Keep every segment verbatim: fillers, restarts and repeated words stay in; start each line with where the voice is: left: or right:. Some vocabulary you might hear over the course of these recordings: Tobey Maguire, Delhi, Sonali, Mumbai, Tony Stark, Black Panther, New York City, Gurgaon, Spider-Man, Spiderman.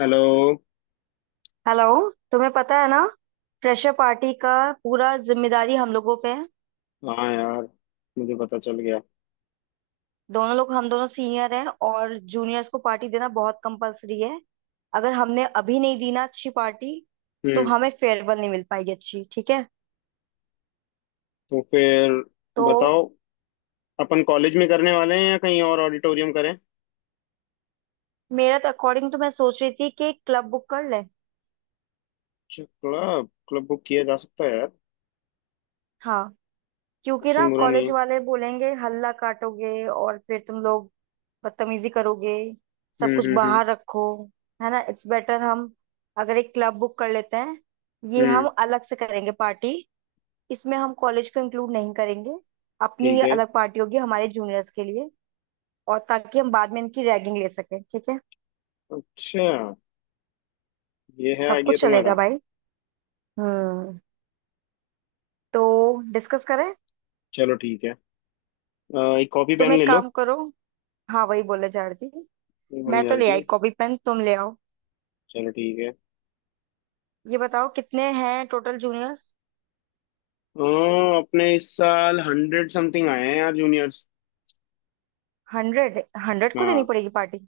left: Hello.
right: Hello. तुम्हें पता है ना फ्रेशर पार्टी का पूरा जिम्मेदारी हम लोगों पे है।
left: हाँ यार, मुझे पता चल गया।
right: दोनों लोग, हम दोनों सीनियर हैं और जूनियर्स को पार्टी देना बहुत कंपलसरी है। अगर हमने अभी नहीं दी ना अच्छी पार्टी, तो
left: हम्म।
right: हमें फेयरवेल नहीं मिल पाएगी अच्छी। ठीक है
left: तो फिर
right: तो
left: बताओ, अपन कॉलेज में करने वाले हैं या कहीं और ऑडिटोरियम करें?
right: मेरा तो अकॉर्डिंग तो मैं सोच रही थी कि एक क्लब बुक कर ले।
left: अच्छा, क्लब क्लब बुक किया जा सकता है यार।
right: हाँ, क्योंकि ना
left: ऑप्शन बुरा नहीं
right: कॉलेज
left: है।
right: वाले बोलेंगे हल्ला काटोगे और फिर तुम लोग बदतमीजी करोगे,
left: हम्म
right: सब कुछ
left: हम्म हम्म
right: बाहर रखो। है ना, इट्स बेटर हम अगर एक क्लब बुक कर लेते हैं। ये
left: हम्म।
right: हम अलग से करेंगे पार्टी, इसमें हम कॉलेज को इंक्लूड नहीं करेंगे। अपनी
left: ठीक
right: ये
left: है।
right: अलग पार्टी होगी हमारे जूनियर्स के लिए और ताकि हम बाद में इनकी रैगिंग ले सकें। ठीक है,
left: अच्छा, ये है
right: सब
left: आइडिया
right: कुछ चलेगा
left: तुम्हारा?
right: भाई। हम्म, तो डिस्कस करें।
left: चलो ठीक है। अ, एक कॉपी
right: तुम
left: पेन
right: एक
left: ले लो।
right: काम करो, हाँ वही बोले जा रही थी,
left: ये भूल
right: मैं
left: नहीं जा
right: तो
left: रही
right: ले आई
left: थी।
right: कॉपी पेन, तुम ले आओ।
left: चलो ठीक है। अ,
right: ये बताओ कितने हैं टोटल जूनियर्स।
left: अपने इस साल हंड्रेड समथिंग आए हैं यार जूनियर्स।
right: हंड्रेड, हंड्रेड को देनी
left: हाँ।
right: पड़ेगी पार्टी।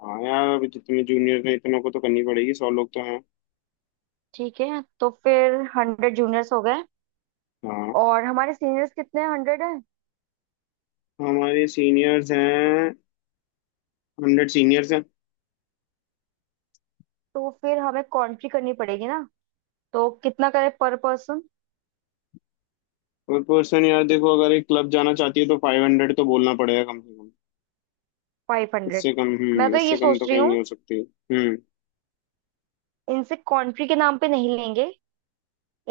left: हाँ यार, अभी जितने जूनियर हैं इतनों को तो करनी पड़ेगी, सौ लोग तो हैं।
right: ठीक है तो फिर हंड्रेड जूनियर्स हो गए
left: हाँ।
right: और हमारे सीनियर्स कितने, हंड्रेड हैं।
left: हमारे सीनियर्स हैं, हंड्रेड सीनियर्स हैं।
right: तो फिर हमें कॉन्ट्री करनी पड़ेगी ना। तो कितना करें पर पर्सन।
left: पर पर्सन यार देखो, अगर एक क्लब जाना चाहती है तो फाइव हंड्रेड तो बोलना पड़ेगा कम से कम।
right: फाइव हंड्रेड,
left: इससे कम
right: मैं
left: हम्म
right: तो
left: इससे
right: ये
left: कम तो
right: सोच रही
left: कहीं नहीं
right: हूँ,
left: हो सकती। हम्म।
right: इनसे कॉन्ट्री के नाम पे नहीं लेंगे।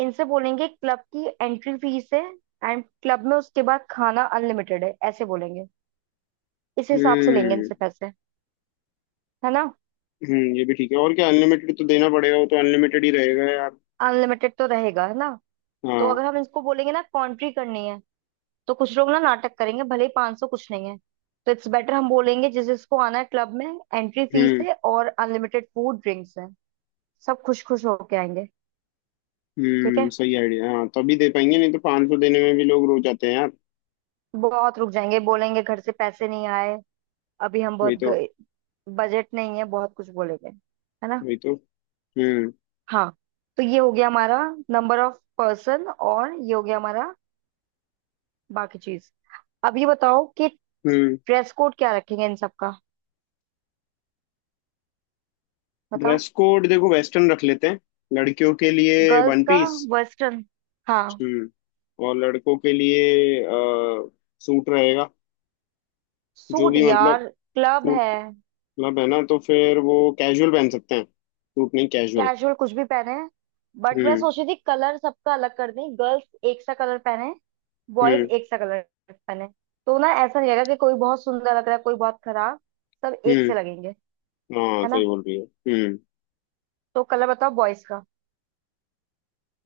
right: इनसे बोलेंगे क्लब की एंट्री फीस है, एंड क्लब में उसके बाद खाना अनलिमिटेड है, ऐसे बोलेंगे। इस हिसाब से लेंगे
left: हम्म
right: इनसे पैसे, है ना।
left: हम्म। ये भी ठीक है और क्या, अनलिमिटेड तो देना पड़ेगा, वो तो अनलिमिटेड ही रहेगा यार।
right: अनलिमिटेड तो रहेगा, है ना। तो अगर
left: हाँ।
right: हम इसको बोलेंगे ना कॉन्ट्री करनी है, तो कुछ लोग ना नाटक करेंगे, भले ही पांच सौ कुछ नहीं है। तो इट्स बेटर हम बोलेंगे जिस जिसको आना है क्लब में एंट्री फीस
left: हम्म
right: है और अनलिमिटेड फूड ड्रिंक्स है। सब खुश खुश होके आएंगे। ठीक
left: हम्म
right: है,
left: सही आइडिया है। हाँ तभी दे पाएंगे, नहीं तो पाँच सौ देने में भी लोग रो जाते हैं यार।
right: बहुत रुक जाएंगे, बोलेंगे घर से पैसे नहीं आए, अभी हम
left: वही
right: बहुत
left: तो।
right: बजट नहीं है, बहुत कुछ बोलेंगे, है ना।
left: वही तो। हम्म
right: हाँ, तो ये हो गया हमारा नंबर ऑफ पर्सन और ये हो गया हमारा बाकी चीज। अब ये बताओ कि
left: हम्म।
right: ड्रेस कोड क्या रखेंगे इन सब का, बताओ।
left: ड्रेस कोड देखो, वेस्टर्न रख लेते हैं, लड़कियों के लिए
right: गर्ल्स
left: वन
right: का
left: पीस।
right: वेस्टर्न, हाँ।
left: हम्म। और लड़कों के लिए अ, सूट रहेगा। जो
right: सूट
left: भी मतलब
right: यार, क्लब
left: सूट
right: है।
left: मतलब, है ना, तो फिर वो कैजुअल पहन सकते हैं, सूट नहीं, कैजुअल।
right: कैजुअल कुछ भी पहने, बट मैं
left: हम्म
right: सोच रही थी कलर सबका अलग कर दें। गर्ल्स एक सा कलर पहने, बॉयज
left: हम्म
right: एक सा कलर पहने। तो ना ऐसा नहीं लगेगा कि कोई बहुत सुंदर लग रहा है कोई बहुत खराब, सब एक
left: हम्म
right: से लगेंगे,
left: हाँ
right: है
left: सही
right: ना।
left: बोल रही है। हम्म।
right: तो कलर बताओ बॉयज का।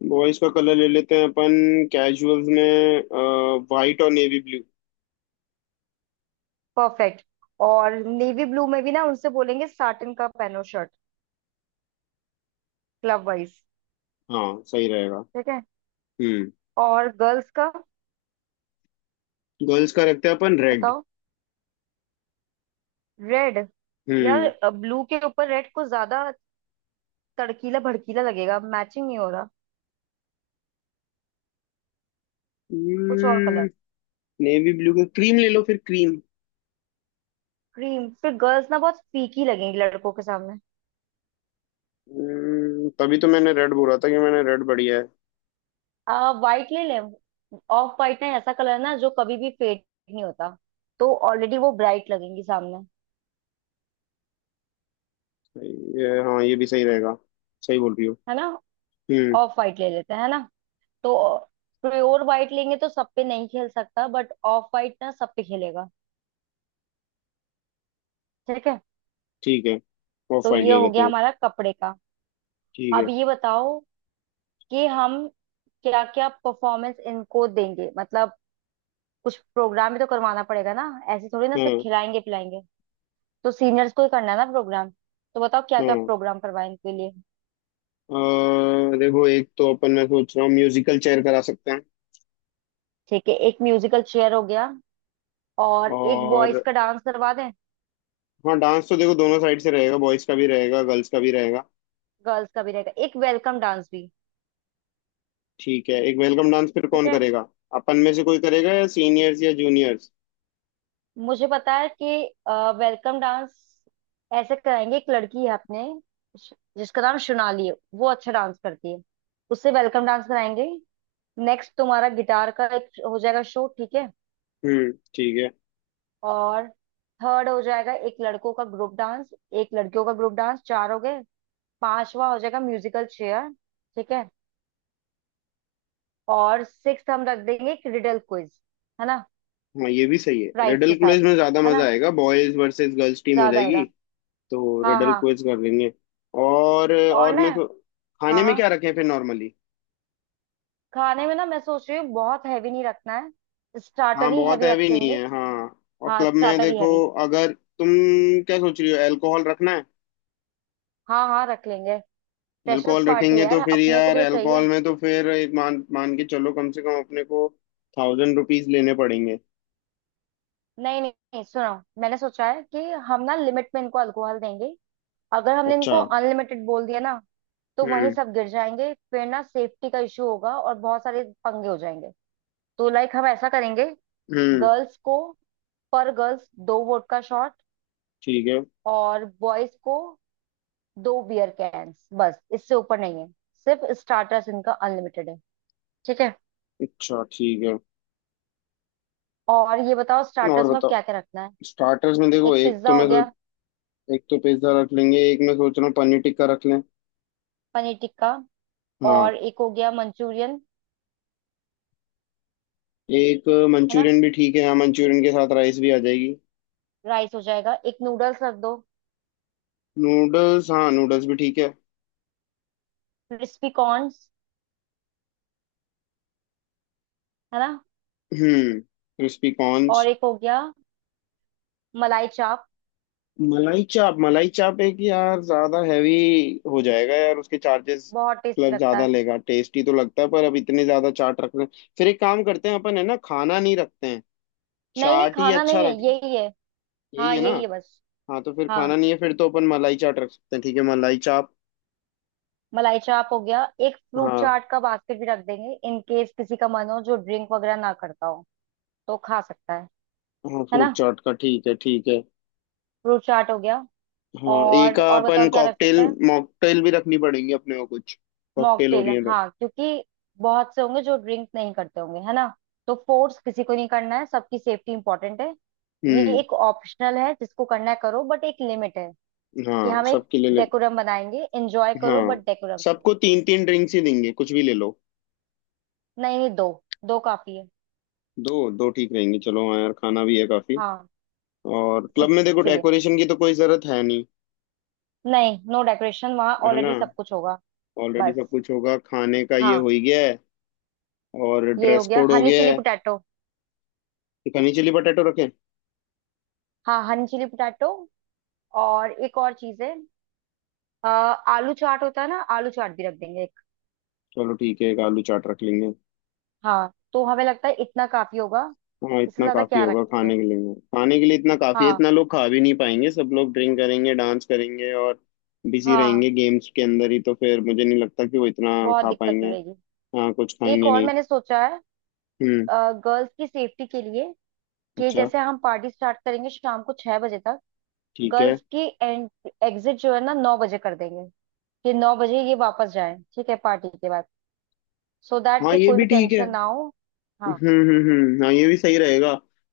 left: बॉयज का कलर ले लेते हैं अपन, कैजुअल्स में वाइट और नेवी ब्लू।
right: परफेक्ट, और नेवी ब्लू में भी ना उनसे बोलेंगे साटिन का पहनो शर्ट, क्लब वाइज।
left: हाँ सही रहेगा।
right: ठीक है,
left: हम्म।
right: और गर्ल्स का
left: गर्ल्स का रखते हैं अपन रेड।
right: बताओ। रेड,
left: हम्म।
right: यार ब्लू के ऊपर रेड कुछ ज्यादा तड़कीला भड़कीला लगेगा, मैचिंग नहीं हो रहा, कुछ और कलर।
left: नेवी ब्लू का क्रीम ले लो, फिर क्रीम।
right: क्रीम फिर गर्ल्स ना बहुत फीकी लगेंगी लड़कों के सामने।
left: हम्म, तभी तो मैंने रेड बोला था, कि मैंने रेड बढ़िया है।
right: आ वाइट ले लें, ऑफ वाइट, ना ऐसा कलर ना जो कभी भी फेड नहीं होता। तो ऑलरेडी वो ब्राइट लगेंगी सामने,
left: ये हाँ, ये भी सही रहेगा। सही बोल रही हो।
right: है ना।
left: हम्म।
right: ऑफ वाइट ले लेते हैं, है ना। तो प्योर वाइट लेंगे तो सब पे नहीं खेल सकता, बट ऑफ वाइट ना सब पे खेलेगा। ठीक है,
left: ठीक है, ऑफ
right: तो
left: वाइट
right: ये
left: ले
right: हो
left: लेते
right: गया
left: हैं।
right: हमारा कपड़े का।
left: ठीक
right: अब
left: है।
right: ये बताओ कि हम क्या क्या परफॉर्मेंस इनको देंगे, मतलब कुछ प्रोग्राम भी तो करवाना पड़ेगा ना, ऐसे थोड़ी ना सिर्फ
left: हाँ
right: खिलाएंगे पिलाएंगे। तो सीनियर्स को ही करना है ना प्रोग्राम, तो बताओ क्या क्या
left: हाँ।
right: प्रोग्राम करवाएं इनके लिए।
left: अ, देखो एक तो अपन मैं सोच रहा हूँ म्यूजिकल चेयर करा सकते हैं।
right: ठीक है, एक म्यूजिकल चेयर हो गया और एक बॉयज
left: और
right: का डांस करवा दें।
left: हाँ डांस तो देखो, दोनों साइड से रहेगा, बॉयज का भी रहेगा गर्ल्स का भी रहेगा।
right: गर्ल्स का भी रहेगा, एक वेलकम डांस भी।
left: ठीक है, एक वेलकम डांस फिर
right: ठीक
left: कौन
right: है,
left: करेगा? अपन में से कोई करेगा या सीनियर्स या जूनियर्स?
right: मुझे पता है कि वेलकम डांस ऐसे कराएंगे, एक लड़की है अपने श- जिसका नाम सोनाली है, वो अच्छा डांस करती है, उससे वेलकम डांस कराएंगे। नेक्स्ट तुम्हारा गिटार का एक हो जाएगा शो, ठीक है।
left: हम्म ठीक है।
right: और थर्ड हो जाएगा एक लड़कों का ग्रुप डांस, एक लड़कियों का ग्रुप डांस, चार हो गए। पांचवा हो जाएगा म्यूजिकल चेयर, ठीक है। और सिक्स हम रख देंगे एक रिडल क्विज, है ना,
left: हाँ ये भी सही है,
right: प्राइस
left: रिडल
right: के साथ,
left: क्विज में ज्यादा
right: है
left: मजा
right: ना,
left: आएगा, बॉयज वर्सेस गर्ल्स टीम हो
right: ज्यादा
left: जाएगी।
right: आएगा।
left: तो
right: हाँ
left: रिडल
right: हाँ,
left: क्विज कर लेंगे। और
right: और
left: और
right: ना।
left: मैं तो खाने
right: हाँ
left: में
right: हाँ,
left: क्या रखें फिर नॉर्मली?
right: खाने में ना मैं सोच रही हूँ बहुत हैवी नहीं रखना है, स्टार्टर
left: हाँ
right: ही
left: बहुत
right: हैवी
left: हैवी नहीं
right: रखेंगे।
left: है, हाँ। और
right: हाँ,
left: क्लब में
right: स्टार्टर ही
left: देखो,
right: हैवी।
left: अगर तुम क्या सोच रही हो, अल्कोहल रखना है?
right: हाँ हाँ रख लेंगे, फ्रेशर्स
left: अल्कोहल
right: पार्टी है
left: रखेंगे
right: यार,
left: तो फिर
right: अपने को
left: यार,
right: भी तो चाहिए।
left: अल्कोहल में तो फिर एक मान मान के चलो, कम से कम अपने को थाउजेंड रुपीज लेने पड़ेंगे।
right: नहीं नहीं नहीं, सुनो, मैंने सोचा है कि हम ना लिमिट में इनको अल्कोहल देंगे। अगर हमने
left: अच्छा।
right: इनको अनलिमिटेड बोल दिया ना, तो वहीं
left: हम्म
right: सब गिर जाएंगे फिर, ना सेफ्टी का इशू होगा और बहुत सारे पंगे हो जाएंगे। तो लाइक हम ऐसा करेंगे,
left: हम्म
right: गर्ल्स को, पर गर्ल्स दो वोडका शॉट,
left: ठीक है।
right: और बॉयज को दो बियर कैंस, बस इससे ऊपर नहीं है। सिर्फ स्टार्टर्स इनका अनलिमिटेड है, ठीक है।
left: अच्छा ठीक है,
right: और ये बताओ
left: और
right: स्टार्टर्स में
left: बताओ
right: क्या क्या रखना है।
left: स्टार्टर्स में देखो,
right: एक
left: एक
right: पिज्जा
left: तो
right: हो
left: मैं सो-
right: गया,
left: एक तो पिज्जा रख लेंगे, एक मैं सोच रहा हूँ पनीर टिक्का रख लें।
right: पनीर टिक्का,
left: हाँ,
right: और एक हो गया मंचूरियन,
left: एक
right: है ना।
left: मंचूरियन भी ठीक है, हाँ मंचूरियन के साथ राइस भी आ जाएगी।
right: राइस हो जाएगा, एक नूडल्स रख दो,
left: नूडल्स हाँ नूडल्स भी ठीक है।
right: क्रिस्पी कॉर्न्स, है ना।
left: हम्म क्रिस्पी
right: और
left: कॉर्न्स।
right: एक हो गया मलाई चाप,
left: मलाई चाप, मलाई चाप एक यार ज्यादा हैवी हो जाएगा यार, उसके चार्जेस
right: बहुत टेस्टी
left: मतलब
right: लगता
left: ज्यादा
right: है।
left: लेगा। टेस्टी तो लगता है पर अब इतने ज्यादा चाट रख रहे हैं, फिर एक काम करते हैं अपन, है ना, खाना नहीं रखते हैं।
right: नहीं नहीं
left: चाट ही
right: खाना
left: अच्छा
right: नहीं है,
left: रख,
right: यही है।
left: यही
right: हाँ
left: है ना।
right: यही है बस।
left: हाँ तो फिर खाना
right: हाँ,
left: नहीं है, फिर तो अपन मलाई चाट रख सकते हैं, ठीक है मलाई चाप।
right: मलाई चाप हो गया, एक फ्रूट
left: हाँ
right: चाट का बास्केट भी रख देंगे, इन केस किसी का मन हो जो ड्रिंक वगैरह ना करता हो तो खा सकता है
left: हाँ,
right: है ना।
left: फ्रूट चाट का ठीक है, ठीक है।
right: फ्रूट चाट हो गया,
left: हाँ एक
right: और और बताओ
left: अपन
right: क्या रख सकते
left: कॉकटेल
right: हैं।
left: मॉकटेल भी रखनी पड़ेगी अपने को कुछ, कॉकटेल हो
right: मॉकटेल,
left: रही है तो।
right: हाँ, क्योंकि बहुत से होंगे जो ड्रिंक नहीं करते होंगे, है ना। तो फोर्स किसी को नहीं करना है, सबकी सेफ्टी इंपॉर्टेंट है। ये
left: हम्म।
right: एक ऑप्शनल है, जिसको करना है करो, बट एक लिमिट है कि
left: हाँ
right: हम एक
left: सबके लिए ले,
right: डेकोरम बनाएंगे, एंजॉय करो
left: हाँ
right: बट डेकोरम।
left: सबको तीन तीन ड्रिंक्स ही देंगे, कुछ भी ले लो।
right: नहीं नहीं, दो दो काफी है।
left: दो दो ठीक रहेंगे, चलो हाँ यार खाना भी है काफी।
right: हाँ,
left: और क्लब में देखो,
right: इसीलिए,
left: डेकोरेशन की तो कोई जरूरत है नहीं,
right: नहीं, नो डेकोरेशन, वहाँ
left: है ना,
right: ऑलरेडी सब कुछ होगा,
left: ऑलरेडी सब
right: बस।
left: कुछ होगा, खाने का ये हो
right: हाँ,
left: ही गया है। और
right: ये हो
left: ड्रेस
right: गया
left: कोड हो
right: हनी
left: गया
right: चिली
left: है।
right: पोटैटो।
left: एक हनी चिली पटेटो रखें।
right: हाँ हनी चिली पोटैटो, और एक और चीज है, अ, आलू चाट होता है ना, आलू चाट भी रख देंगे एक।
left: चलो ठीक है, एक आलू चाट रख लेंगे।
right: हाँ, तो हमें लगता है इतना काफी होगा,
left: हाँ
right: इससे
left: इतना
right: ज्यादा
left: काफी
right: क्या
left: होगा
right: रखेंगे।
left: खाने के लिए, खाने के लिए इतना काफी है,
right: हाँ
left: इतना लोग खा भी नहीं पाएंगे, सब लोग ड्रिंक करेंगे डांस करेंगे और बिजी रहेंगे
right: हाँ,
left: गेम्स के अंदर ही, तो फिर मुझे नहीं लगता कि वो इतना
right: बहुत
left: खा
right: दिक्कत
left: पाएंगे।
right: हो रहेगी।
left: हाँ कुछ
right: एक
left: खाएंगे
right: और
left: नहीं।
right: मैंने सोचा है,
left: हम्म।
right: गर्ल्स की सेफ्टी के लिए, कि
left: अच्छा
right: जैसे हम पार्टी स्टार्ट करेंगे शाम को छह बजे तक,
left: ठीक है।
right: गर्ल्स की एंड एग्जिट जो है ना नौ बजे कर देंगे, कि नौ बजे ये वापस जाए, ठीक है, पार्टी के बाद, सो दैट
left: हाँ
right: कि
left: ये
right: कोई
left: भी
right: भी
left: ठीक है।
right: टेंशन ना हो। हाँ
left: हम्म हम्म हम्म हाँ ये भी सही रहेगा।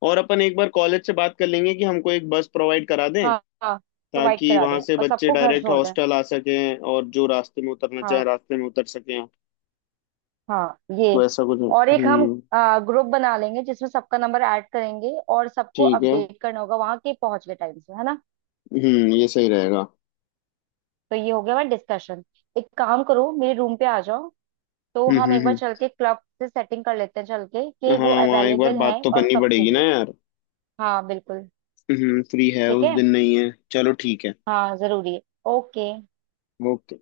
left: और अपन एक बार कॉलेज से बात कर लेंगे कि हमको एक बस प्रोवाइड करा दें,
right: हाँ हाँ, प्रोवाइड
left: ताकि
right: करा
left: वहां
right: दें
left: से
right: और
left: बच्चे
right: सबको घर
left: डायरेक्ट
right: छोड़ दें।
left: हॉस्टल आ सकें और जो रास्ते में उतरना चाहे
right: हाँ
left: रास्ते में उतर सकें,
right: हाँ ये,
left: वैसा कुछ।
right: और एक हम
left: हम्म
right: ग्रुप बना लेंगे जिसमें सबका नंबर ऐड करेंगे और सबको
left: ठीक है।
right: अपडेट करना होगा वहां के पहुंच गए टाइम से, है ना।
left: हम्म ये सही रहेगा।
right: तो ये हो गया हमारा डिस्कशन, एक काम करो मेरे रूम पे आ जाओ, तो
left: हम्म
right: हम
left: हम्म
right: एक बार
left: हम्म।
right: चल के क्लब से सेटिंग कर लेते हैं चल के कि
left: हाँ
right: वो
left: वहाँ एक बार
right: अवेलेबल
left: बात
right: है
left: तो
right: और
left: करनी
right: कब के
left: पड़ेगी ना
right: लिए।
left: यार।
right: हाँ बिल्कुल,
left: हम्म हम्म, फ्री है
right: ठीक
left: उस
right: है,
left: दिन? नहीं है, चलो ठीक है।
right: हाँ जरूरी है। ओके।
left: ओके।